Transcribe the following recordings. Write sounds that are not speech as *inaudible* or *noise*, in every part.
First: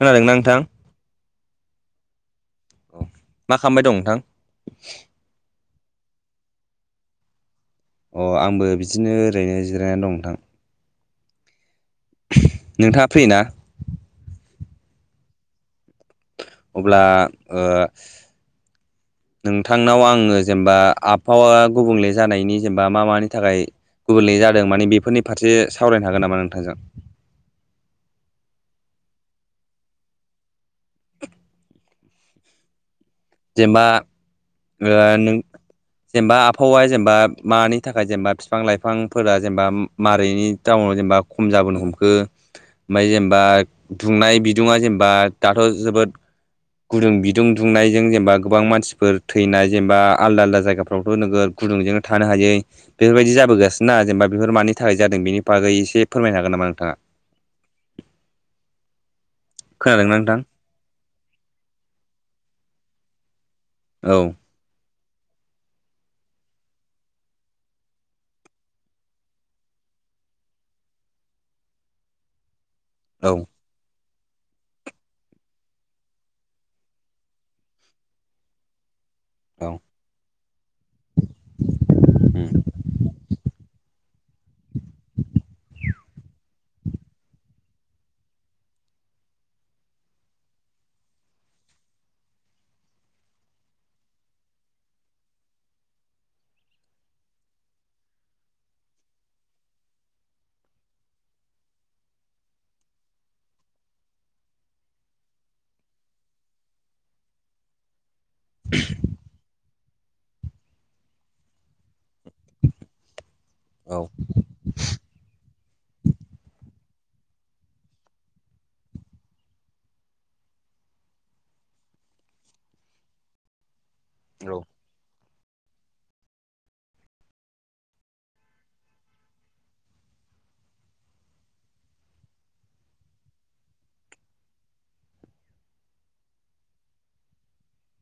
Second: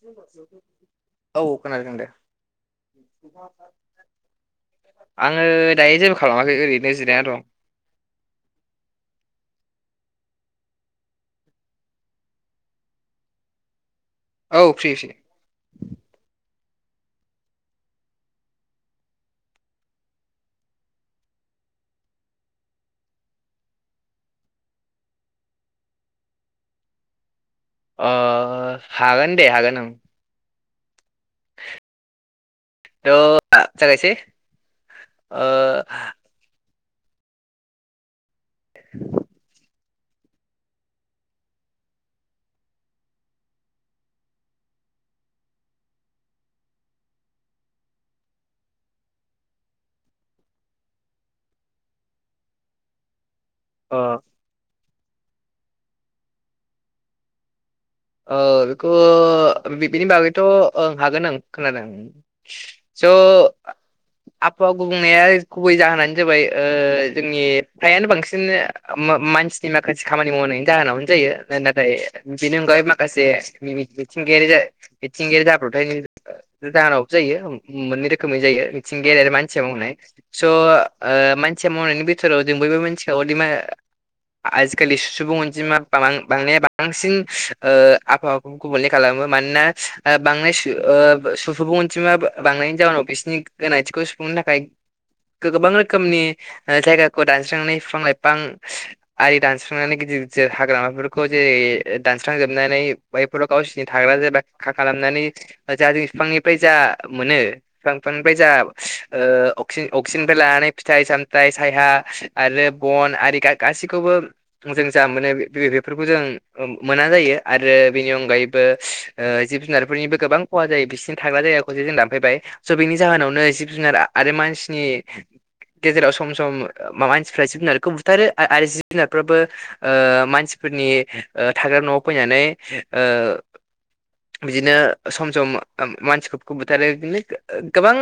खोनादोंना नोंथां औ खोनादों दे। मा खालामबाय दं नोंथां? आङो दायो जेबो खालामाखै ओरैनो जिरायना दं। अ आंबो बिदिनो ओरैनो जिरायनानै दं नोंथां। नोंथाङा फ्रि ना? औ फ्रि इसे। अब्ला ओ नोंथांनाव आङो जेनेबा आबहावा गुबुंले जानायनि जेनेबा मा मानि थाखाय गुबुंलै जादों माने बेफोरनि फारसे सावरायनो हागोन नामा नोंथांजों। अ हागोन दे हागोन ओं। ओं थ' जेनेबा जागायसै ओ नों ओ जेनेबा आबहावाया जेनेबा मानि थाखाय जेनेबा बिफां लाइफांफोरा जेनेबा मारैनि टाउनाव जेनेबा खम जाबोनो हमखो ओमफ्राय जेनेबा दुंनाय बिदुङा जेनेबा दाथ' जोबोद गुदुं बिदुं दुंनाय जों जेनेबा गोबां मानसिफोर थैनाय जेनेबा आलदा आलदा जायगाफ्रावथ' नोगद गुदुंजोंनो थानो हायै बेफोरबायदि जाबोगासिनोा अ जेनेबा बेफोर मानि थाखाय जादों बेनि बागै एसे फोरमायनो हागोन नामा नोंथाङा? औ बेखौ बिनि खोनादोंना नोंथां बागैथ' ओं हागोन आं खोनादों। ज' औ गुबनाया गुबै जाहोनानो जाबाय जोंनि फ्रायानो बांसिन मानसिनि माखासे खामानि मावनायनि जाहोनावनो जायो नाथाय बेनि अनगायै माखासे औ मिथिंगायारि मिथिंगायारि जाब्र'थाय जाहानावो जायो मोननै रोखोमै जायो। गेलेर मानसि औ मावनाय स' मानसिया मावनायनि बिथोराव उम जों बयबो मानसिखौ अमा आजिखालि सुबुं अनजिमा ब बांनाया बांसिन आबहावाखौ गुबले खालामो मानोना बांनाय सुबुं अनजिमा थांनायनि जाउनाव बिसिरनि गोनांथिखौ सुफुंनो थाखाय गोबां रोखोमनि जायगाखौ दानस्रांनानै बिफां लाइफां आरि दानस्रांनानै गिद हाग्रामाफोरखौ जस जोबनानै बैफोराव गावसिोरनि थाग्रा ज खालामनानै ज जों बिफांनिफ्राय जा *inaudible* अक्सिजेननि लानानै फिथाइ सामथाय साया आरो बन आर औ गासैखौबो जों जा मोनो बेफोरखौ जों मोना जायो आरो बेनि अनगायैबो जिब जुनारफोरनिबो गोबां खहा जायो बिसिनि थाग्रा जायगाखौ जों दानफैबाय स' बेनि जाहोनावनो जिब जुनार आरो मानसिनि गेजेराव सम सम मानसिफ्रा जिब जुनारखौ बुथारो आरो जिब जुनारफ्राबो मान मानसिफोरनि थाग्रा न'आव फैनानै बिदिनो सम सम मानसिफोरखौ बुथारो बिदिनो गोबां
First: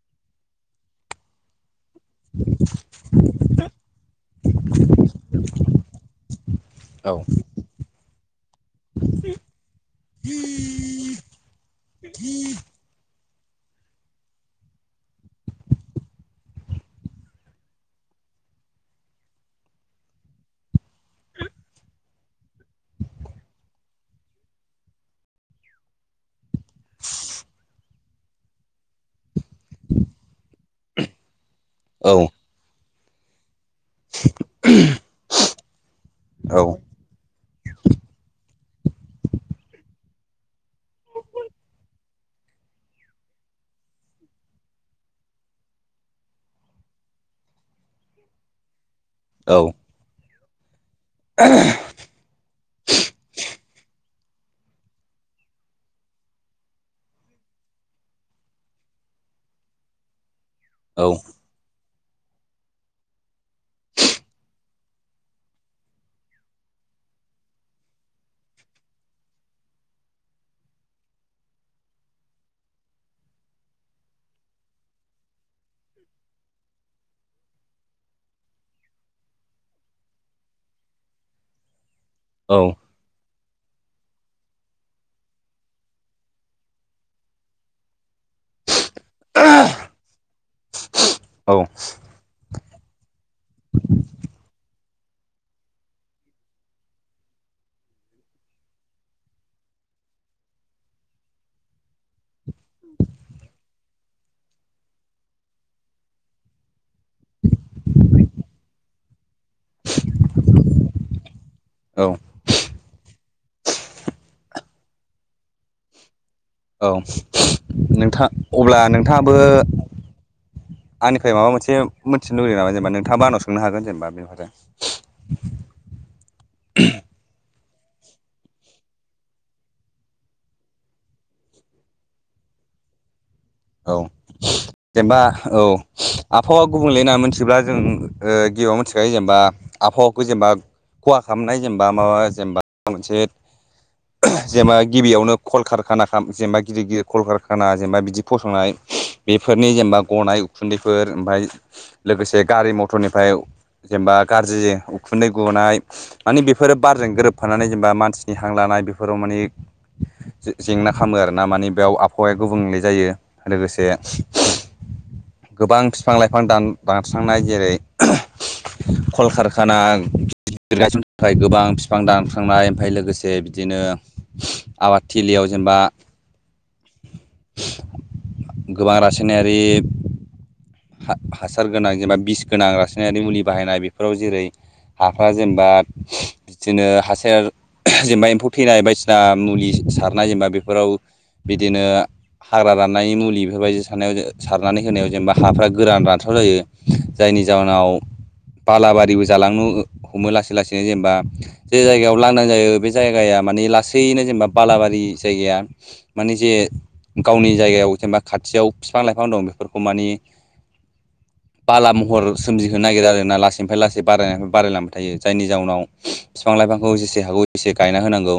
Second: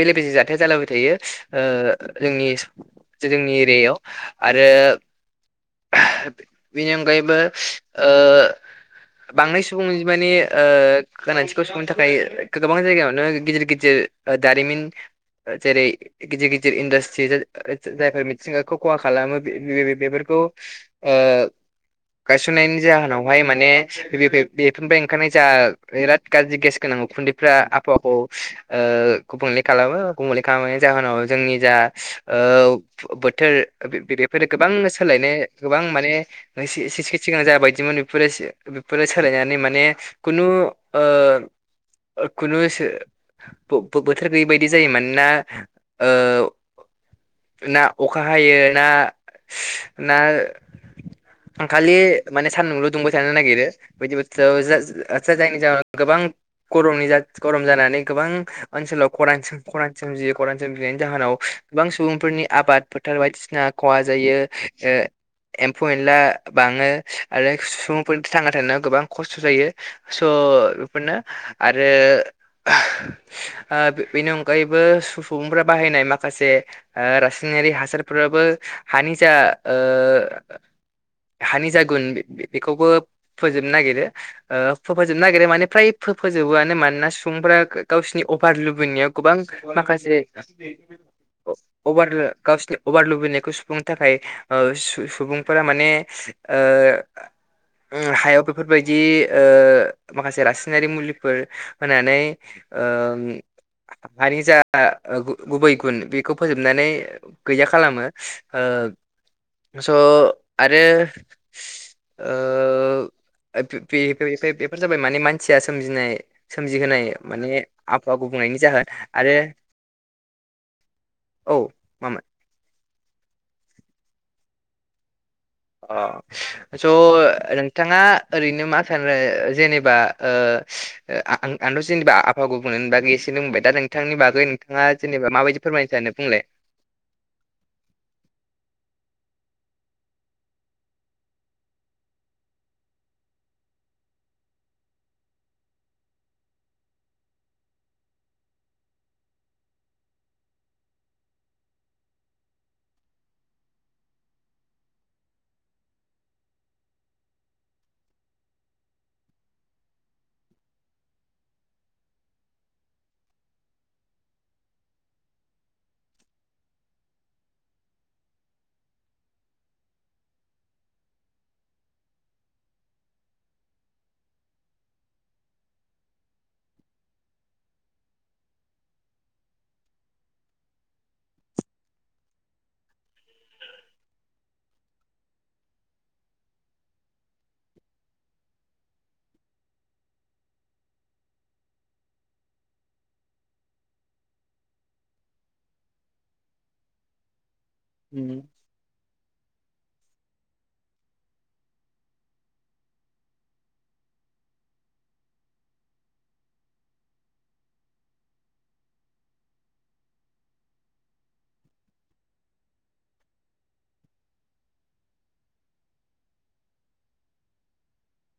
बेले बेजे जाथाया जालाबाय थायो। जोंनि जोंनि एरियायाव आरो बिनो औ गायबो आ बांनाय सुबुं मानानि गोनांथिखौ सहोननो थाखाय गोबां जायगायावनो गिदिर गिदिर दारिमिन जेरै गिदिर गिदिर इन्डास्ट्रि जायफोर मिथिंगाखौ खहा खालामो बेफोरखौ *inaudible* गायसननायनि जाहोनावहाय माने बेफोरनिफ्राय ओंखारनाय जा बिराद गाज्रि गेस गोनां उखुन्दैफ्रा आबहावाखौ गुबुंले खालामो गुबुंले खालामनायनि जाहोनाव जोंनि जा औ बोथोर बेफोरो गोबां सोलायनो गोबां माने । औ नोंसेखेथि गोनां जाबायदिमोन बेफोरो बेफोरो सोलायनानै माने। खुनु आ खुनु बोथोर गैयै बायदि जायो मानोना ना अखा हायो ना औ औ ना आंखालि माने सान्दुंल' दुंबाय थानो नागिरो बिदि थ आचचसा जायनि जाहउोनाव गोबां गरमनि गरम जानानै गोबां ओनसोलाव खरानसिम खरानसिम जियो। बिनि जाहोनाव। गोबां सुबुंफोरनि आबाद फोथार बायदिसिना खहा जायो। पइन्टला बाङो आरो सुबुंफोरनि थांना थानायाव गोबां खस्थ' जायो स' बेफोरनो आरो बेनि अनगायैबो सुबुंफोरा बाह बाहैनाय माखासे रासायनारि हासारफोराबो हानि जा हानि जागोन बेखौबो फोजोबनो नागिरो फोफोजोबनो नागिरो माने फ्राय फोफोजोबोआनो मानोना सुबुंफोरा गावसिोरनि *inaudible* नाय गोबां माखासे औ सुफुंनो थाखाय सुबुंफोरा माने ओ हायाव बेफोरबायदि ओ माखासे रासायनारि मुलिफोर होनानै ओम हानि जा ओ गु-गुबै गुन बेखौ फोजोबनानै गैया खालामो ओ स' आरो औ ओ बे-बे-बे-बेफोर जाबाय माने मानसिया सोमजिनाय औ सोमजिहोनाय माने आबहावा नोंथां गुबुंनायनि अब्ला जाहोन नोंथाङाबो आरो आंनिफ्राय माबा औ मोनसे मामोन मोनथिनो लुुबैयो नामा जेनेबा नोंथाङाबा आनाव सोंनो हागोन जेनेबा *inaudible* अ स' नों थाङा ओरैनो मा सानो जेनेबा ओ आ आं-आंथ' जेनेबा आबहावा गुबुं बागै एसे बुंबाय दा औ नोंथांनि बागै नोंथां जेनेबा औ आबहावा गुबुंले होननानै मिथिब्ला जों ओ गिबियाव मिथिखायो जेनेबा आबहावाखौ जेनबा खहा खालामनाय जेनबा माबा जेनबा मोनसे जेनबा गिबियावनो कलकारखाना खा जेनबा गिदिर गिदिर कलकारखाना जेनबा बिदि फसंनाय बेफोरनि जेनबा गनाय उखुन्दैफोर ओमफाय लोगोसे गारि मथरनिफ्राय जेनेबा गाज्रि उखुन्दै गनाय मानि बेफोरो बारजों गोरोबफानानै जेनेबा मानसिनि हां लाना नाय बेफोराव माने जे-जेंना खामो आरोना माने बेव आबहावाया गुबुंले जायो। लोगोसे गोबां फिफां लाइफां दान-दानस्रांनाय जेरै कलकारखाना गायसननो थाखाय गोबां बिफां दानस्रांनाय ओमफाय लोगोसे बिदिनो आबादथिलियाव जेनेबा गोबां रासायनारि हा-हासार गोनां जेनेबा बिस गोनां रासायनारि मुलि बाहायनाय बेफोराव जेरै हाफ्रा जेनेबा बिदिनो हासार जेनेबा एम्फौ थैनाय बायदिसिना मुलि सारनाय जेनबा बेफोराव बिदिनो हाग्रा रान नाय मुलि बेफोरबायदि सारनायाव सारनानै होनायाव जेनेबा हाफ्रा गोरान रानस्राव जायो जायनि जाउनाव उम बालाबारिबो जालांनो हमो लासै लासैनो जेनेबा जे जायगायाव लांदां जायो बे जायगाया मानि लासैनो जेनेबा बालाारि रि जायगाया माने जे गावनि जायगायाव जेनेबा खाथियाव फिफां लाइफां दं बेफोरखौ मानि बाला महर सोमजिहोनो नागिरो आरोना लासैनिफ्राय लासै बारायनाय बारायलांबाय थायो जायनि जाउनाव फिफां लाइफांखौ जेसे हागौ एसे गायना होनांगौ।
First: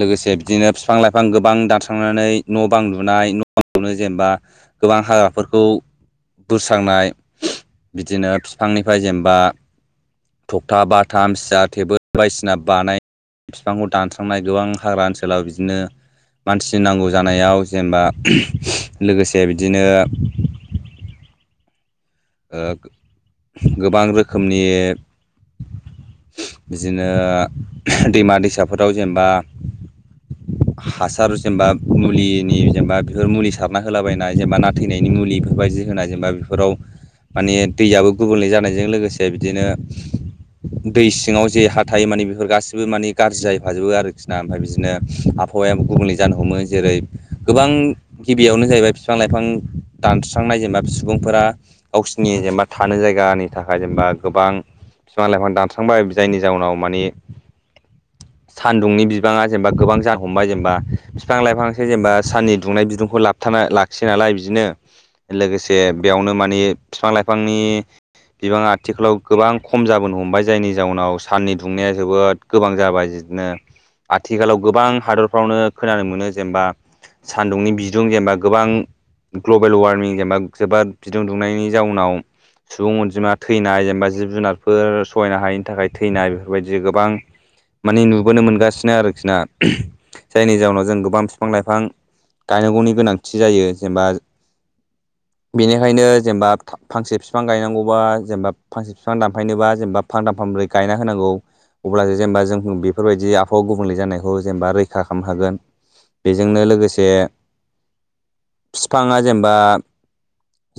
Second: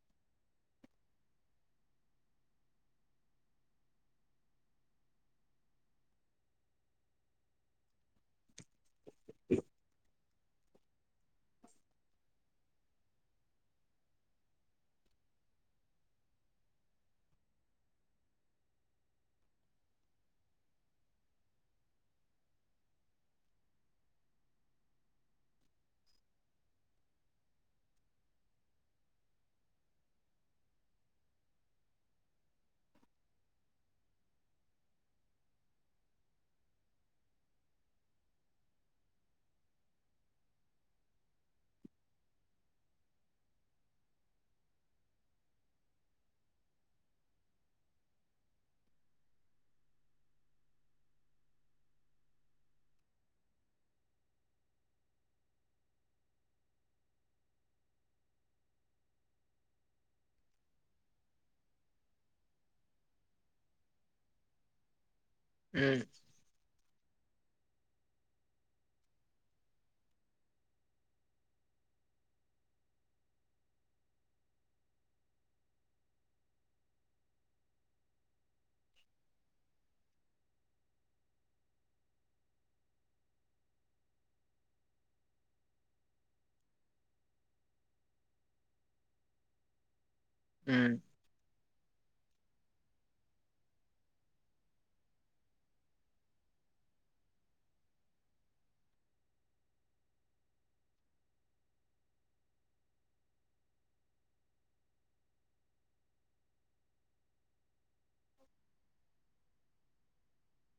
लोगोसे बिदिनो फिफां लाइफां गोबां दानस्रांनानै न' बां लुनाय नो जेनेबा गोबां हाग्राफोरखौ बोस्रांनाय बिदिनो बिफांनिफ्राय जेनेबा थखथा बाथाम सियार टेबोल बायदिसिना बानाय फिफांखौ दानस्रांनाय गोबां हाग्रा ओनसोलाव बिदिनो मानसिनि नांगौ जानायाव जेनेबा लोगोसे बिदिनो ओ गोबां रोखोमनि बिदिनो दैमा दैसाफोराव जेनेबा हासार जेनेबा मुलिनि जेनेबा बेफोर मुलि सारना होलाबायनाय जेनेबा ना थैनायनि मुलि बेफोरबायदि दि होनाय जेनबा बेफोराव माने दैआबो गुबुंले जानायजों लोगोसे बिदिनो दै सिङाव जे हा थायो माने बेफोर गासिबो माने गाज्रि जाहैफाजोबो आरोखि ना ओमफ्राय बिदिनो आबहावायाबो गुबुंले जानो हमो जेरै गोबां गिबियावनो जाहैबाय बिफां लाइफां दानस्रां नाय जेनेबा सुबुंफोरा गावसिनि जेनेबा थानो जायगानि थाखाय जेनेबा गोबां बिफां लाइफां दानस्रांबाय जायनि जाउनाव माने सानदुंनि बिबाङा जेनेबा गोबां जानो हमबाय जेनेबा बिफां लाइफांसो जेनेबा साननि दुंनाय बिदुंखौ लाबथाब बा लाखियै नालाय बिदिनो लोगोसे उम बेयावनो मानि फिफां लाइफांनि बिबाङा आथिखालाव गोबां खम जाबोनो हमबाय जायनि जाउनाव साननि दुंनाया जोबोद गोबां जाबाय। बिदिनो आथिखालाव गोबां हादरफ्रावनो खोनानो मोनो जेनेबा सान्दुंनि बिदुं जेनेबा गोबां ग्लोबेल वारमिं जेनेबा जोबोद बिदुं दुंनायनि जाउनाव सुबुं अनजिमा थैनाय जेनेबा जिब जुनारफोर सहायनो हायिनि थाखाय थैनाय बेफोरबायदि गोबां माने नुबोनो मोनगासिनो आरोखि ना जायनि जाउनाव उम जों गोबां बिफां लाइफां गायनांगौनि गोनांथि जायो जेनबा बेनिखायनो जेनेबा फांसे बिफां गायनांगौबा जेनेबा फांसे बिफां दानफायनोबा जेनेबा फांथाम फांब्रै गायना होनांगौ अब्लासो जेनेबा जों बेफोरबायदि आबहाव गुबुंले जानायखौ जेनेबा रैखा खालामनो हागोन बेजोंनो लोगोसे बिफांङा जेनबा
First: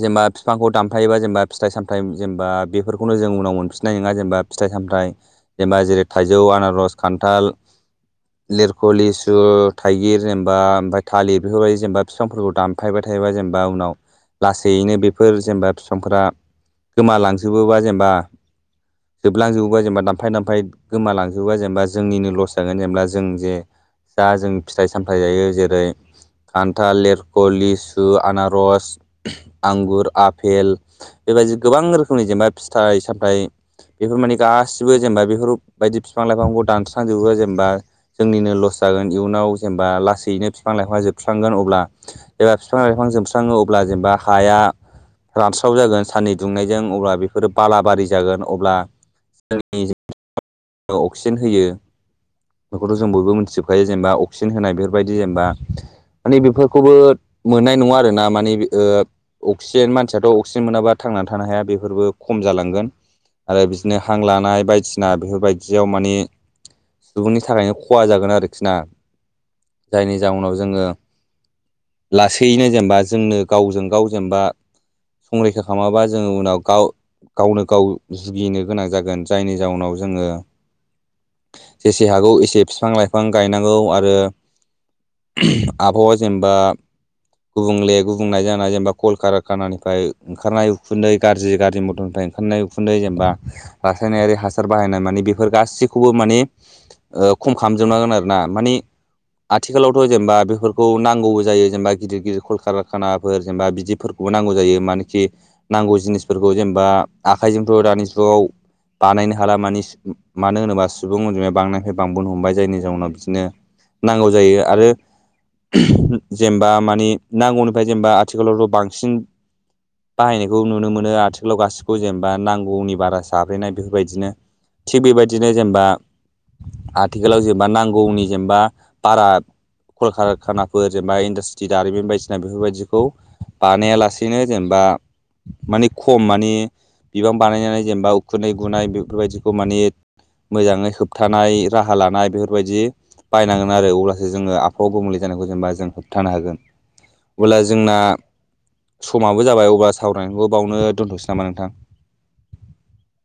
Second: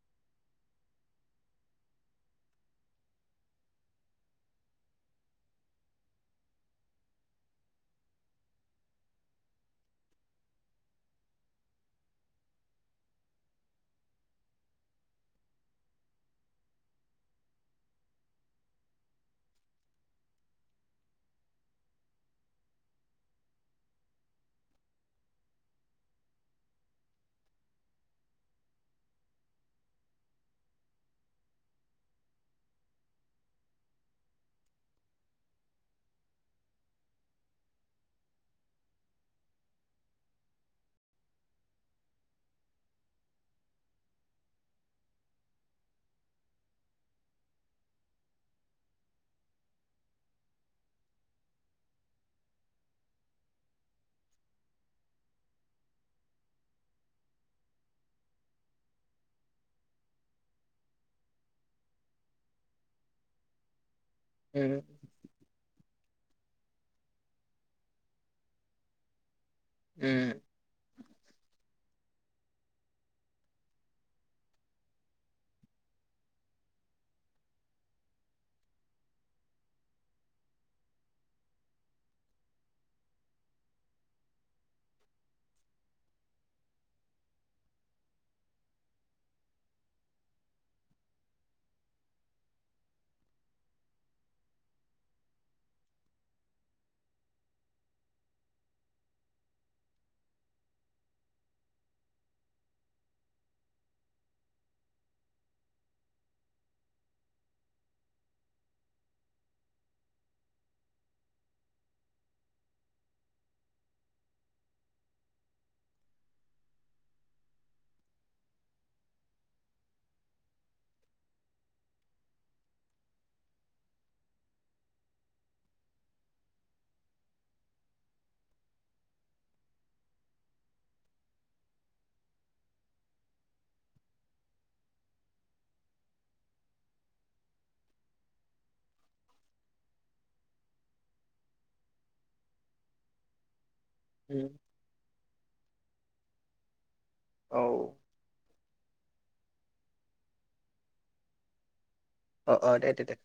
जेनबा फिफांखौ दानयोबा जेनेबा फिथाइ सामथाय जेनेबा बेफोरखौनो जों उनाव मोनफिननाय नोङा जेनेबा फिथाइ सामथाय जेनेबा जेरै थाइजौ आनारस खान्थाल लिरख' लिसु थाइगिर जेनेबा ओमफ्राय थालिर बेफोरबायदि जेनेबा बिफांफोरखौ दानफायबाय थायो थायोबा जेनेबा उनाव लासैयैनो फोर जेनेबा फिफांफोरा गोमालांजोबोबा जेनेबा जोबलांजोबोबा जेनेबा दामफाय दामफाय गोमालांजोबोबा जेनेबा जोंनिनो लस जागोन जेनेबा जों जे जा जों फिथाइ सामथायाइ जायो जेरै खान्थाल लरख' लिसु आनारस आंगुर आपेल बेबायदि गोबां रोखोमनि जेनेबा फिथाइ सामथाइ बेफोर माने गासिबो जेनेबा बेफोरबायायदि बिफां लाइफांखौ दानस्रांजोबो जेनेबा जोंनिनो लस जागोन इयुनाव जेनेबा लासैनो बिफां लाइफां जोबस्रांगोन अब्ला एबा बिफां लाइफां जोबस्राङो अब्ला जेनेबा हाया रानस्राव जागोन साननि दुंनायजों अब्ला बेफोरो बालाबारि जागोन अब्ला *unintelligible* अक्सिजेन होयो बेखौथ' जों बयबो मिथिजोबखायो जेनेबा अक्सिजेन होनाय बेफोरबायदि जेनेबा माने बेफोरखौबो मोननाय नंङा आरोना माने ओ अक्सिजेन मानसियाथ' अक्सिजेन मोनाबा थांनानै थानो हाया बेफोरबो खम जालांगोन आरो बिदिनो हां लानाय उम बायदिसिना बेफोरबायदियाव माने सुबुंनि थाखायनो खहा जागोन आरोखि ना जायनि उम जााहनाव जोंङो लासैयैनो जेनेबा जोंनो गावजों गाव जेनेबा संरैखा खालामाबा जोंङो उनाव गाव गावनो गाव जुगिनो गोनां जागोन जायनि जाउनाव जोंङो जेसे हागौ एसे बिफां लाइफां गायनांगौ आरो आबहावा जेनेबा गुबुंले गुबुंनायजाना जेनेबा कलकारखानानिफ्राय ओंखारनाय उखुन्दै गाज्रि गाज्रि मथरनिफ्राय ओंखारनाय उखुन्दै जेनेबा रासायनायारि हासार बाहायनाय माने बेफोर गाससिखौबो माने खम ओ खालामजोबनांगोन आरो ना माने आथिखालावथ' जेनेबा बेफोरखौ नांगौबो जायो जेनेबा गिदिर गिदिर कलकारखानाफोर जेनेबा बिदि फोरखौबो नांगौ जायो मानोखि नांगौ जिनिसफोरखौ जेनेबा आखाइजोंथ' दानि जुगाव बानायनो हाला मानि मानो होनोबा सुबुं अनजिमाया बांनायनिफ्राय बांबोनो हमबाय जायनि जाउनाव बिदिनो नांगौ जायो आरो जेनेबा माने नांगौनिफ्राय जेनेबा आथिखालावथ' बांसिन बाहायनायखौ नुनो मोनो आथिखालाव गासिखौबो जेनेबा नांगौनि बारा साब्रेनाय बेफोरबायदिनो थिग बेबायदिनो जेनेबा आथिखालाव जेनेबा नांगौनि जेनेबा बारा कलकखानाफोर जेनेबा इन्डासट्रि दारिमिन बायदिसिना बेफोरबायदिखौ बानायालासेनो जेनेबा माने खम माने बिबां बानायनानै जेनेबा उखुन्दै गुनाय बेफोरबायदिखौ माने मोजांङै होबथानाय राहा लानाय बेफोरबायदि बायनांगौ आरो अब्लासो उम जोंङो आबहावा गुबुंले जानायखौ जेनेबा जों होबथानो हागोन अब्ला औ जोंना समाबो जाबाय अब्ला सावरायनायखौ बावनो दोन्थ'सै नामा नोंथां अ अ दे दे दे